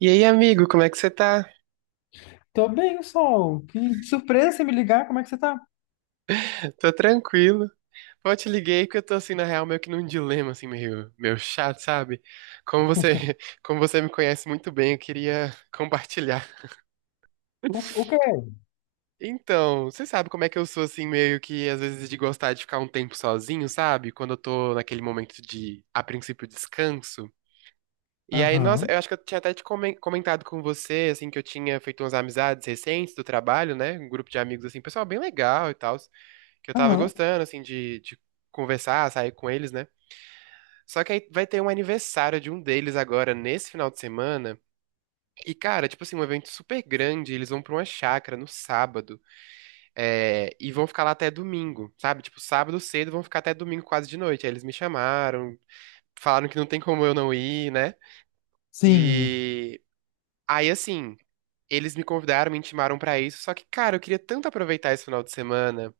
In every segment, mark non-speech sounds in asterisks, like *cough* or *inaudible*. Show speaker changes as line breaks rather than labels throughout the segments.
E aí, amigo, como é que você tá?
Tô bem, Sol. Que surpresa você me ligar. Como é que você tá?
Tô tranquilo. Pô, te liguei porque eu tô assim, na real, meio que num dilema, assim, meio chato, sabe? Como você,
*laughs*
*laughs* como você me conhece muito bem, eu queria compartilhar.
O quê?
Então, você sabe como é que eu sou, assim, meio que às vezes de gostar de ficar um tempo sozinho, sabe? Quando eu tô naquele momento de, a princípio, descanso. E aí, nossa,
Aham,
eu acho que eu tinha até te comentado com você, assim, que eu tinha feito umas amizades recentes do trabalho, né? Um grupo de amigos, assim, pessoal bem legal e tal. Que eu tava
aham.
gostando, assim, de conversar, sair com eles, né? Só que aí vai ter um aniversário de um deles agora, nesse final de semana. E, cara, tipo assim, um evento super grande. Eles vão pra uma chácara no sábado. É, e vão ficar lá até domingo, sabe? Tipo, sábado cedo vão ficar até domingo quase de noite. Aí eles me chamaram, falaram que não tem como eu não ir, né?
Sim,
E. Aí, assim, eles me convidaram, me intimaram pra isso, só que, cara, eu queria tanto aproveitar esse final de semana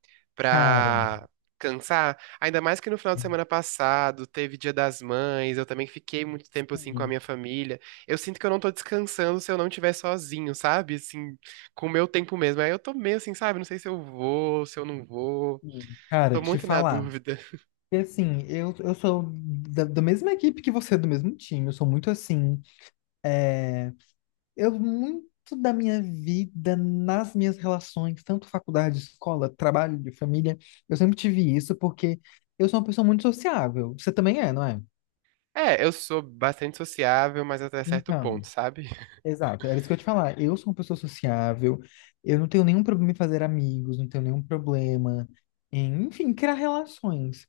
cara.
pra cansar, ainda mais que no final de semana passado teve Dia das Mães, eu também fiquei muito tempo assim com a
Hum,
minha família. Eu sinto que eu não tô descansando se eu não estiver sozinho, sabe? Assim, com o meu tempo mesmo. Aí eu tô meio assim, sabe? Não sei se eu vou, se eu não vou. Tô
Cara, te
muito na
falar.
dúvida.
E assim, eu sou da mesma equipe que você, do mesmo time. Eu sou muito assim. Eu, muito da minha vida, nas minhas relações, tanto faculdade, escola, trabalho, família, eu sempre tive isso porque eu sou uma pessoa muito sociável. Você também é, não é?
É, eu sou bastante sociável, mas até certo
Então.
ponto, sabe?
Exato, era isso que eu ia te falar. Eu sou uma pessoa sociável, eu não tenho nenhum problema em fazer amigos, não tenho nenhum problema em, enfim, criar relações.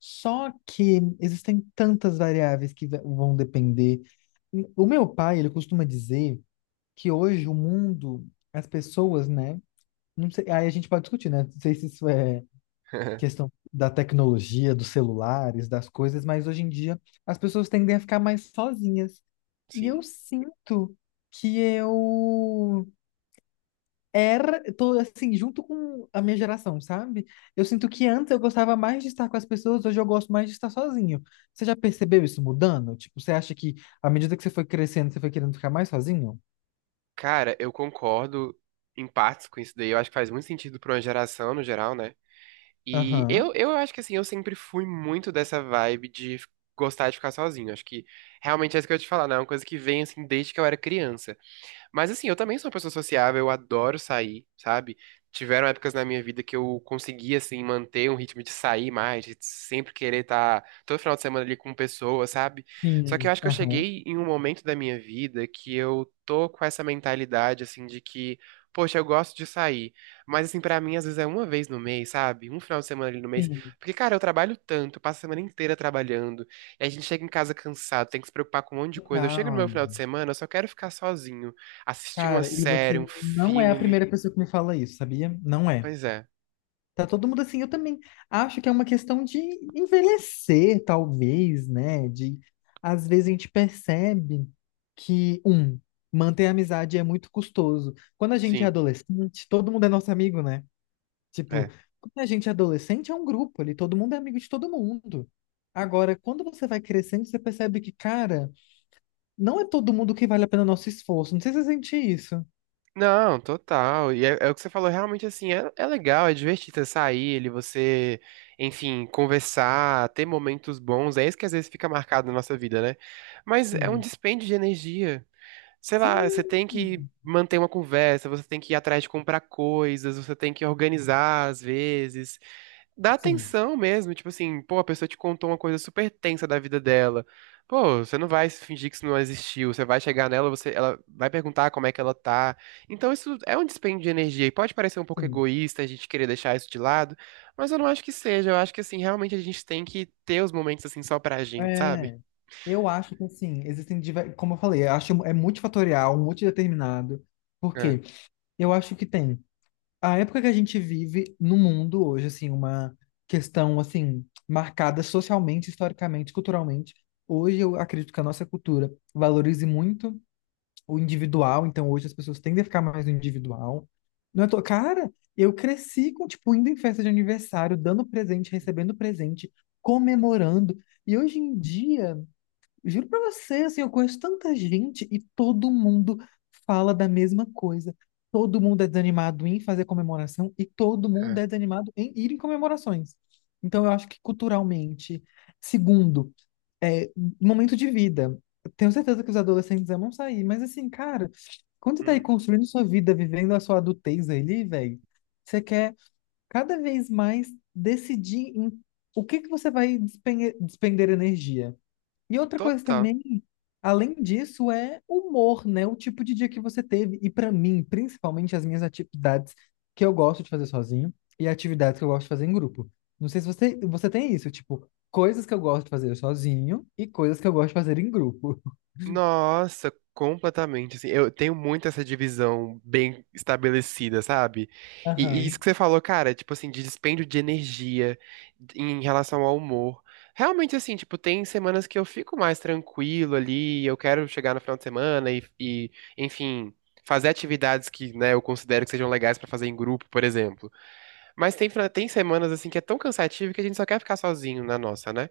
Só que existem tantas variáveis que vão depender. O meu pai, ele costuma dizer que hoje o mundo, as pessoas, né? Não sei, aí a gente pode discutir, né? Não sei se isso é
*laughs*
questão da tecnologia, dos celulares, das coisas, mas hoje em dia as pessoas tendem a ficar mais sozinhas. E eu
Sim.
sinto que eu era, tô assim, junto com a minha geração, sabe? Eu sinto que antes eu gostava mais de estar com as pessoas, hoje eu gosto mais de estar sozinho. Você já percebeu isso mudando? Tipo, você acha que à medida que você foi crescendo, você foi querendo ficar mais sozinho?
Cara, eu concordo em partes com isso daí. Eu acho que faz muito sentido pra uma geração no geral, né? E
Aham.
eu acho que assim, eu sempre fui muito dessa vibe de gostar de ficar sozinho. Acho que realmente é isso que eu ia te falar, né? É uma coisa que vem assim desde que eu era criança. Mas assim, eu também sou uma pessoa sociável, eu adoro sair, sabe? Tiveram épocas na minha vida que eu conseguia assim, manter um ritmo de sair mais, de sempre querer estar todo final de semana ali com pessoas, sabe? Só que eu
Sim,
acho que eu
aham.
cheguei em um momento da minha vida que eu tô com essa mentalidade, assim, de que, poxa, eu gosto de sair, mas, assim, pra mim, às vezes é uma vez no mês, sabe? Um final de semana ali no mês.
Sim.
Porque, cara, eu trabalho tanto, eu passo a semana inteira trabalhando, e a gente chega em casa cansado, tem que se preocupar com um monte de coisa. Eu chego no meu
Total.
final de semana, eu só quero ficar sozinho. Assistir uma
Cara, e
série,
você
um
não é a
filme.
primeira pessoa que me fala isso, sabia? Não é.
Pois é,
Tá todo mundo assim, eu também acho que é uma questão de envelhecer, talvez, né? De às vezes a gente percebe que, um, manter a amizade é muito custoso. Quando a gente é
sim,
adolescente, todo mundo é nosso amigo, né? Tipo,
é.
quando a gente é adolescente, é um grupo ali, todo mundo é amigo de todo mundo. Agora, quando você vai crescendo, você percebe que, cara, não é todo mundo que vale a pena o nosso esforço. Não sei se você sente isso.
Não, total. E é o que você falou, realmente assim, é legal, é divertido você sair, ele, você, enfim, conversar, ter momentos bons. É isso que às vezes fica marcado na nossa vida, né? Mas é um
Sim,
dispêndio de energia. Sei lá, você
sim,
tem que manter uma conversa, você tem que ir atrás de comprar coisas, você tem que organizar às vezes. Dá
sim,
atenção mesmo, tipo assim, pô, a pessoa te contou uma coisa super tensa da vida dela. Pô, você não vai fingir que isso não existiu, você vai chegar nela, você, ela vai perguntar como é que ela tá. Então isso é um dispêndio de energia e pode parecer um pouco
sim.
egoísta a gente querer deixar isso de lado, mas eu não acho que seja. Eu acho que assim, realmente a gente tem que ter os momentos assim só pra gente, sabe?
É, eu acho que assim, existem, como eu falei, eu acho é multifatorial, multideterminado,
É,
porque eu acho que tem a época que a gente vive no mundo hoje, assim, uma questão assim marcada socialmente, historicamente, culturalmente. Hoje eu acredito que a nossa cultura valorize muito o individual, então hoje as pessoas tendem a ficar mais no individual. Não é cara, eu cresci com tipo indo em festa de aniversário, dando presente, recebendo presente, comemorando. E hoje em dia juro pra você, assim, eu conheço tanta gente e todo mundo fala da mesma coisa. Todo mundo é desanimado em fazer comemoração e todo mundo
é.
é desanimado em ir em comemorações. Então, eu acho que culturalmente. Segundo, é, momento de vida. Eu tenho certeza que os adolescentes amam sair, mas assim, cara, quando você tá aí
Hum,
construindo sua vida, vivendo a sua adultez ali, velho, você quer cada vez mais decidir em o que que você vai despender energia. E outra coisa
total.
também, além disso, é humor, né? O tipo de dia que você teve. E pra mim, principalmente as minhas atividades que eu gosto de fazer sozinho e atividades que eu gosto de fazer em grupo. Não sei se você, você tem isso, tipo, coisas que eu gosto de fazer sozinho e coisas que eu gosto de fazer em grupo.
Nossa, completamente. Assim, eu tenho muito essa divisão bem estabelecida, sabe? E
Aham,
isso que você falou, cara, tipo assim, de dispêndio de energia em relação ao humor. Realmente, assim, tipo, tem semanas que eu fico mais tranquilo ali, eu quero chegar no final de semana e enfim, fazer atividades que, né, eu considero que sejam legais pra fazer em grupo, por exemplo. Mas tem, tem semanas, assim, que é tão cansativo que a gente só quer ficar sozinho na nossa, né?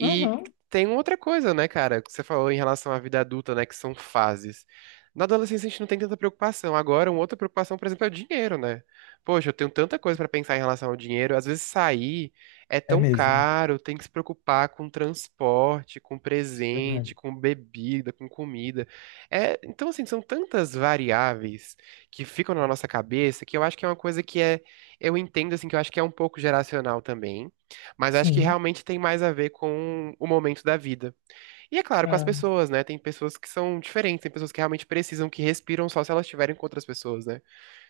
*laughs* aham.
tem outra coisa, né, cara, que você falou em relação à vida adulta, né, que são fases. Na adolescência a gente não tem tanta preocupação. Agora, uma outra preocupação, por exemplo, é o dinheiro, né? Poxa, eu tenho tanta coisa pra pensar em relação ao dinheiro. Às vezes sair é
É
tão
mesmo.
caro, tem que se preocupar com transporte, com
Isso é
presente,
verdade.
com bebida, com comida. É, então, assim, são tantas variáveis que ficam na nossa cabeça que eu acho que é uma coisa que é, eu entendo assim que eu acho que é um pouco geracional também, mas acho que
Sim.
realmente tem mais a ver com o momento da vida. E é claro, com as
Ah,
pessoas, né? Tem pessoas que são diferentes, tem pessoas que realmente precisam, que respiram só se elas estiverem com outras pessoas, né?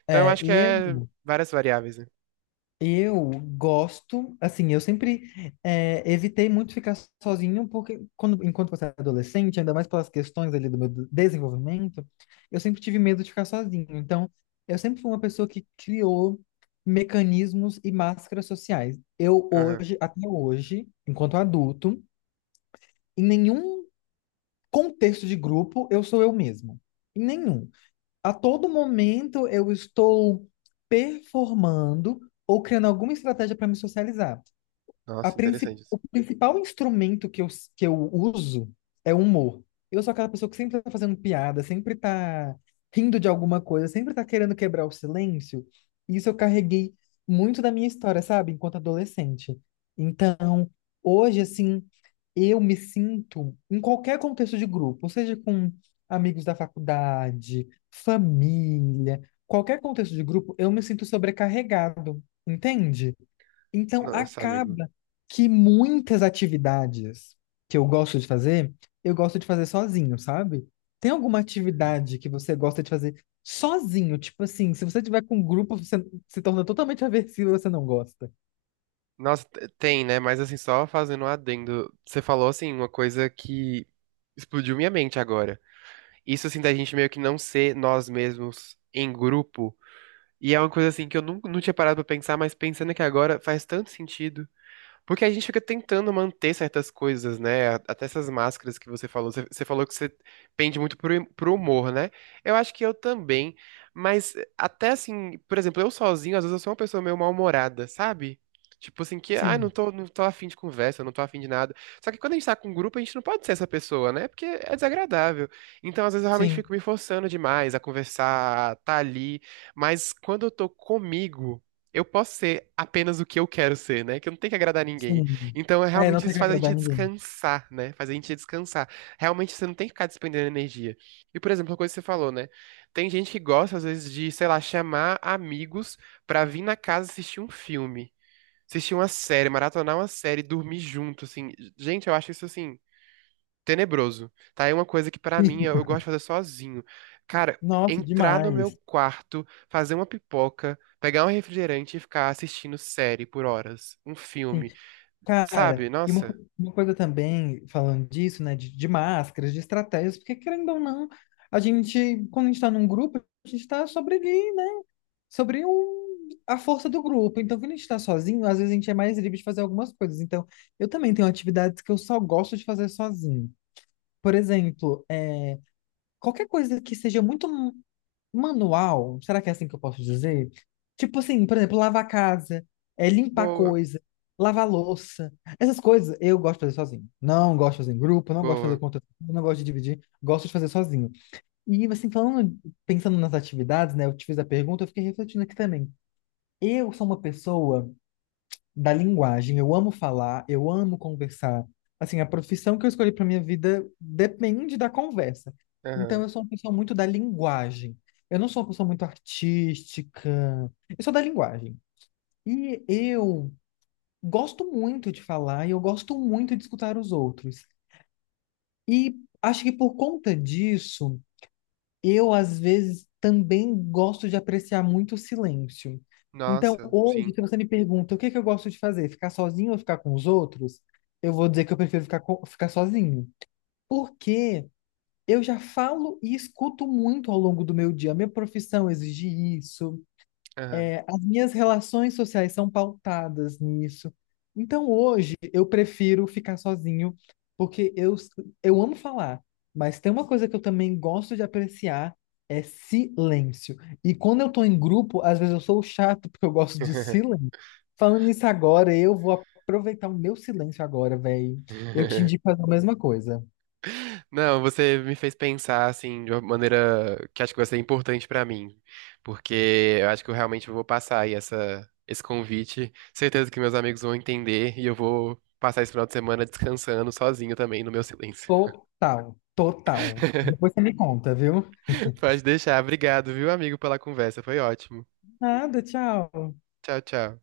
Então eu
é,
acho que
e
é
eu.
várias variáveis, né?
Eu gosto, assim, eu sempre evitei muito ficar sozinho, porque quando, enquanto você é adolescente, ainda mais pelas questões ali do meu desenvolvimento, eu sempre tive medo de ficar sozinho. Então, eu sempre fui uma pessoa que criou mecanismos e máscaras sociais. Eu
Aham.
hoje, até hoje, enquanto adulto, em nenhum contexto de grupo, eu sou eu mesmo. Em nenhum. A todo momento, eu estou performando ou criando alguma estratégia para me socializar.
Nossa, interessante isso.
O principal instrumento que que eu uso é o humor. Eu sou aquela pessoa que sempre tá fazendo piada, sempre tá rindo de alguma coisa, sempre tá querendo quebrar o silêncio. Isso eu carreguei muito da minha história, sabe? Enquanto adolescente. Então, hoje, assim, eu me sinto em qualquer contexto de grupo, seja com amigos da faculdade, família, qualquer contexto de grupo, eu me sinto sobrecarregado, entende? Então,
Nossa, amigo.
acaba que muitas atividades que eu gosto de fazer, eu gosto de fazer sozinho, sabe? Tem alguma atividade que você gosta de fazer sozinho? Tipo assim, se você tiver com um grupo, você se torna totalmente *laughs* aversivo e você não gosta.
Nossa, tem, né? Mas assim, só fazendo um adendo, você falou assim uma coisa que explodiu minha mente agora. Isso assim da gente meio que não ser nós mesmos em grupo. E é uma coisa assim que eu nunca não tinha parado pra pensar, mas pensando que agora faz tanto sentido. Porque a gente fica tentando manter certas coisas, né? Até essas máscaras que você falou. Você falou que você pende muito pro humor, né? Eu acho que eu também. Mas até assim, por exemplo, eu sozinho, às vezes eu sou uma pessoa meio mal-humorada, sabe? Tipo assim, que, ah, não
Sim,
tô, não tô afim de conversa, não tô afim de nada. Só que quando a gente tá com um grupo, a gente não pode ser essa pessoa, né? Porque é desagradável. Então, às vezes, eu realmente
sim,
fico me forçando demais a conversar, a tá ali. Mas quando eu tô comigo eu posso ser apenas o que eu quero ser, né? Que eu não tenho que agradar ninguém.
sim.
Então, é,
É, não
realmente,
tem
isso
que
faz a gente
agradar ninguém.
descansar, né? Faz a gente descansar. Realmente, você não tem que ficar despendendo energia. E, por exemplo, uma coisa que você falou, né? Tem gente que gosta, às vezes, de, sei lá, chamar amigos pra vir na casa assistir um filme, assistir uma série, maratonar uma série, dormir junto, assim. Gente, eu acho isso, assim, tenebroso. Tá? É uma coisa que pra mim eu gosto
*laughs*
de fazer sozinho. Cara,
Nossa,
entrar no meu
demais.
quarto, fazer uma pipoca, pegar um refrigerante e ficar assistindo série por horas, um
Sim.
filme,
Cara,
sabe?
e uma,
Nossa,
uma coisa também, falando disso, né, de máscaras, de estratégias, porque querendo ou não, a gente, quando a gente está num grupo, a gente está sobre ali, né, sobre o, a força do grupo. Então, quando a gente está sozinho, às vezes a gente é mais livre de fazer algumas coisas. Então, eu também tenho atividades que eu só gosto de fazer sozinho. Por exemplo, é, qualquer coisa que seja muito manual, será que é assim que eu posso dizer? Tipo assim, por exemplo, lavar a casa, é, limpar
boa,
coisa, lavar louça. Essas coisas eu gosto de fazer sozinho. Não gosto de fazer em grupo, não gosto de fazer
boa.
conta, não gosto de dividir, gosto de fazer sozinho. E assim, falando, pensando nas atividades, né? Eu te fiz a pergunta, eu fiquei refletindo aqui também. Eu sou uma pessoa da linguagem. Eu amo falar, eu amo conversar. Assim, a profissão que eu escolhi para minha vida depende da conversa. Então,
Aham.
eu sou uma pessoa muito da linguagem. Eu não sou uma pessoa muito artística. Eu sou da linguagem. E eu gosto muito de falar e eu gosto muito de escutar os outros. E acho que por conta disso, eu, às vezes, também gosto de apreciar muito o silêncio. Então,
Nossa,
hoje,
sim.
se você me pergunta o que que eu gosto de fazer, ficar sozinho ou ficar com os outros, eu vou dizer que eu prefiro ficar, ficar sozinho. Porque eu já falo e escuto muito ao longo do meu dia. Minha profissão exige isso,
Aham.
é, as minhas relações sociais são pautadas nisso. Então, hoje, eu prefiro ficar sozinho, porque eu amo falar, mas tem uma coisa que eu também gosto de apreciar, é silêncio. E quando eu tô em grupo, às vezes eu sou o chato, porque eu gosto de
*laughs*
silêncio. Falando nisso agora, eu vou aproveitar o meu silêncio agora, velho. Eu te indico fazer a mesma coisa.
Não, você me fez pensar assim de uma maneira que acho que vai ser importante pra mim, porque eu acho que eu realmente vou passar aí essa esse convite. Certeza que meus amigos vão entender e eu vou passar esse final de semana descansando sozinho também no meu silêncio.
Total, total.
*laughs*
Depois você me conta, viu?
Pode deixar. Obrigado, viu, amigo, pela conversa. Foi ótimo.
Nada, tchau.
Tchau, tchau.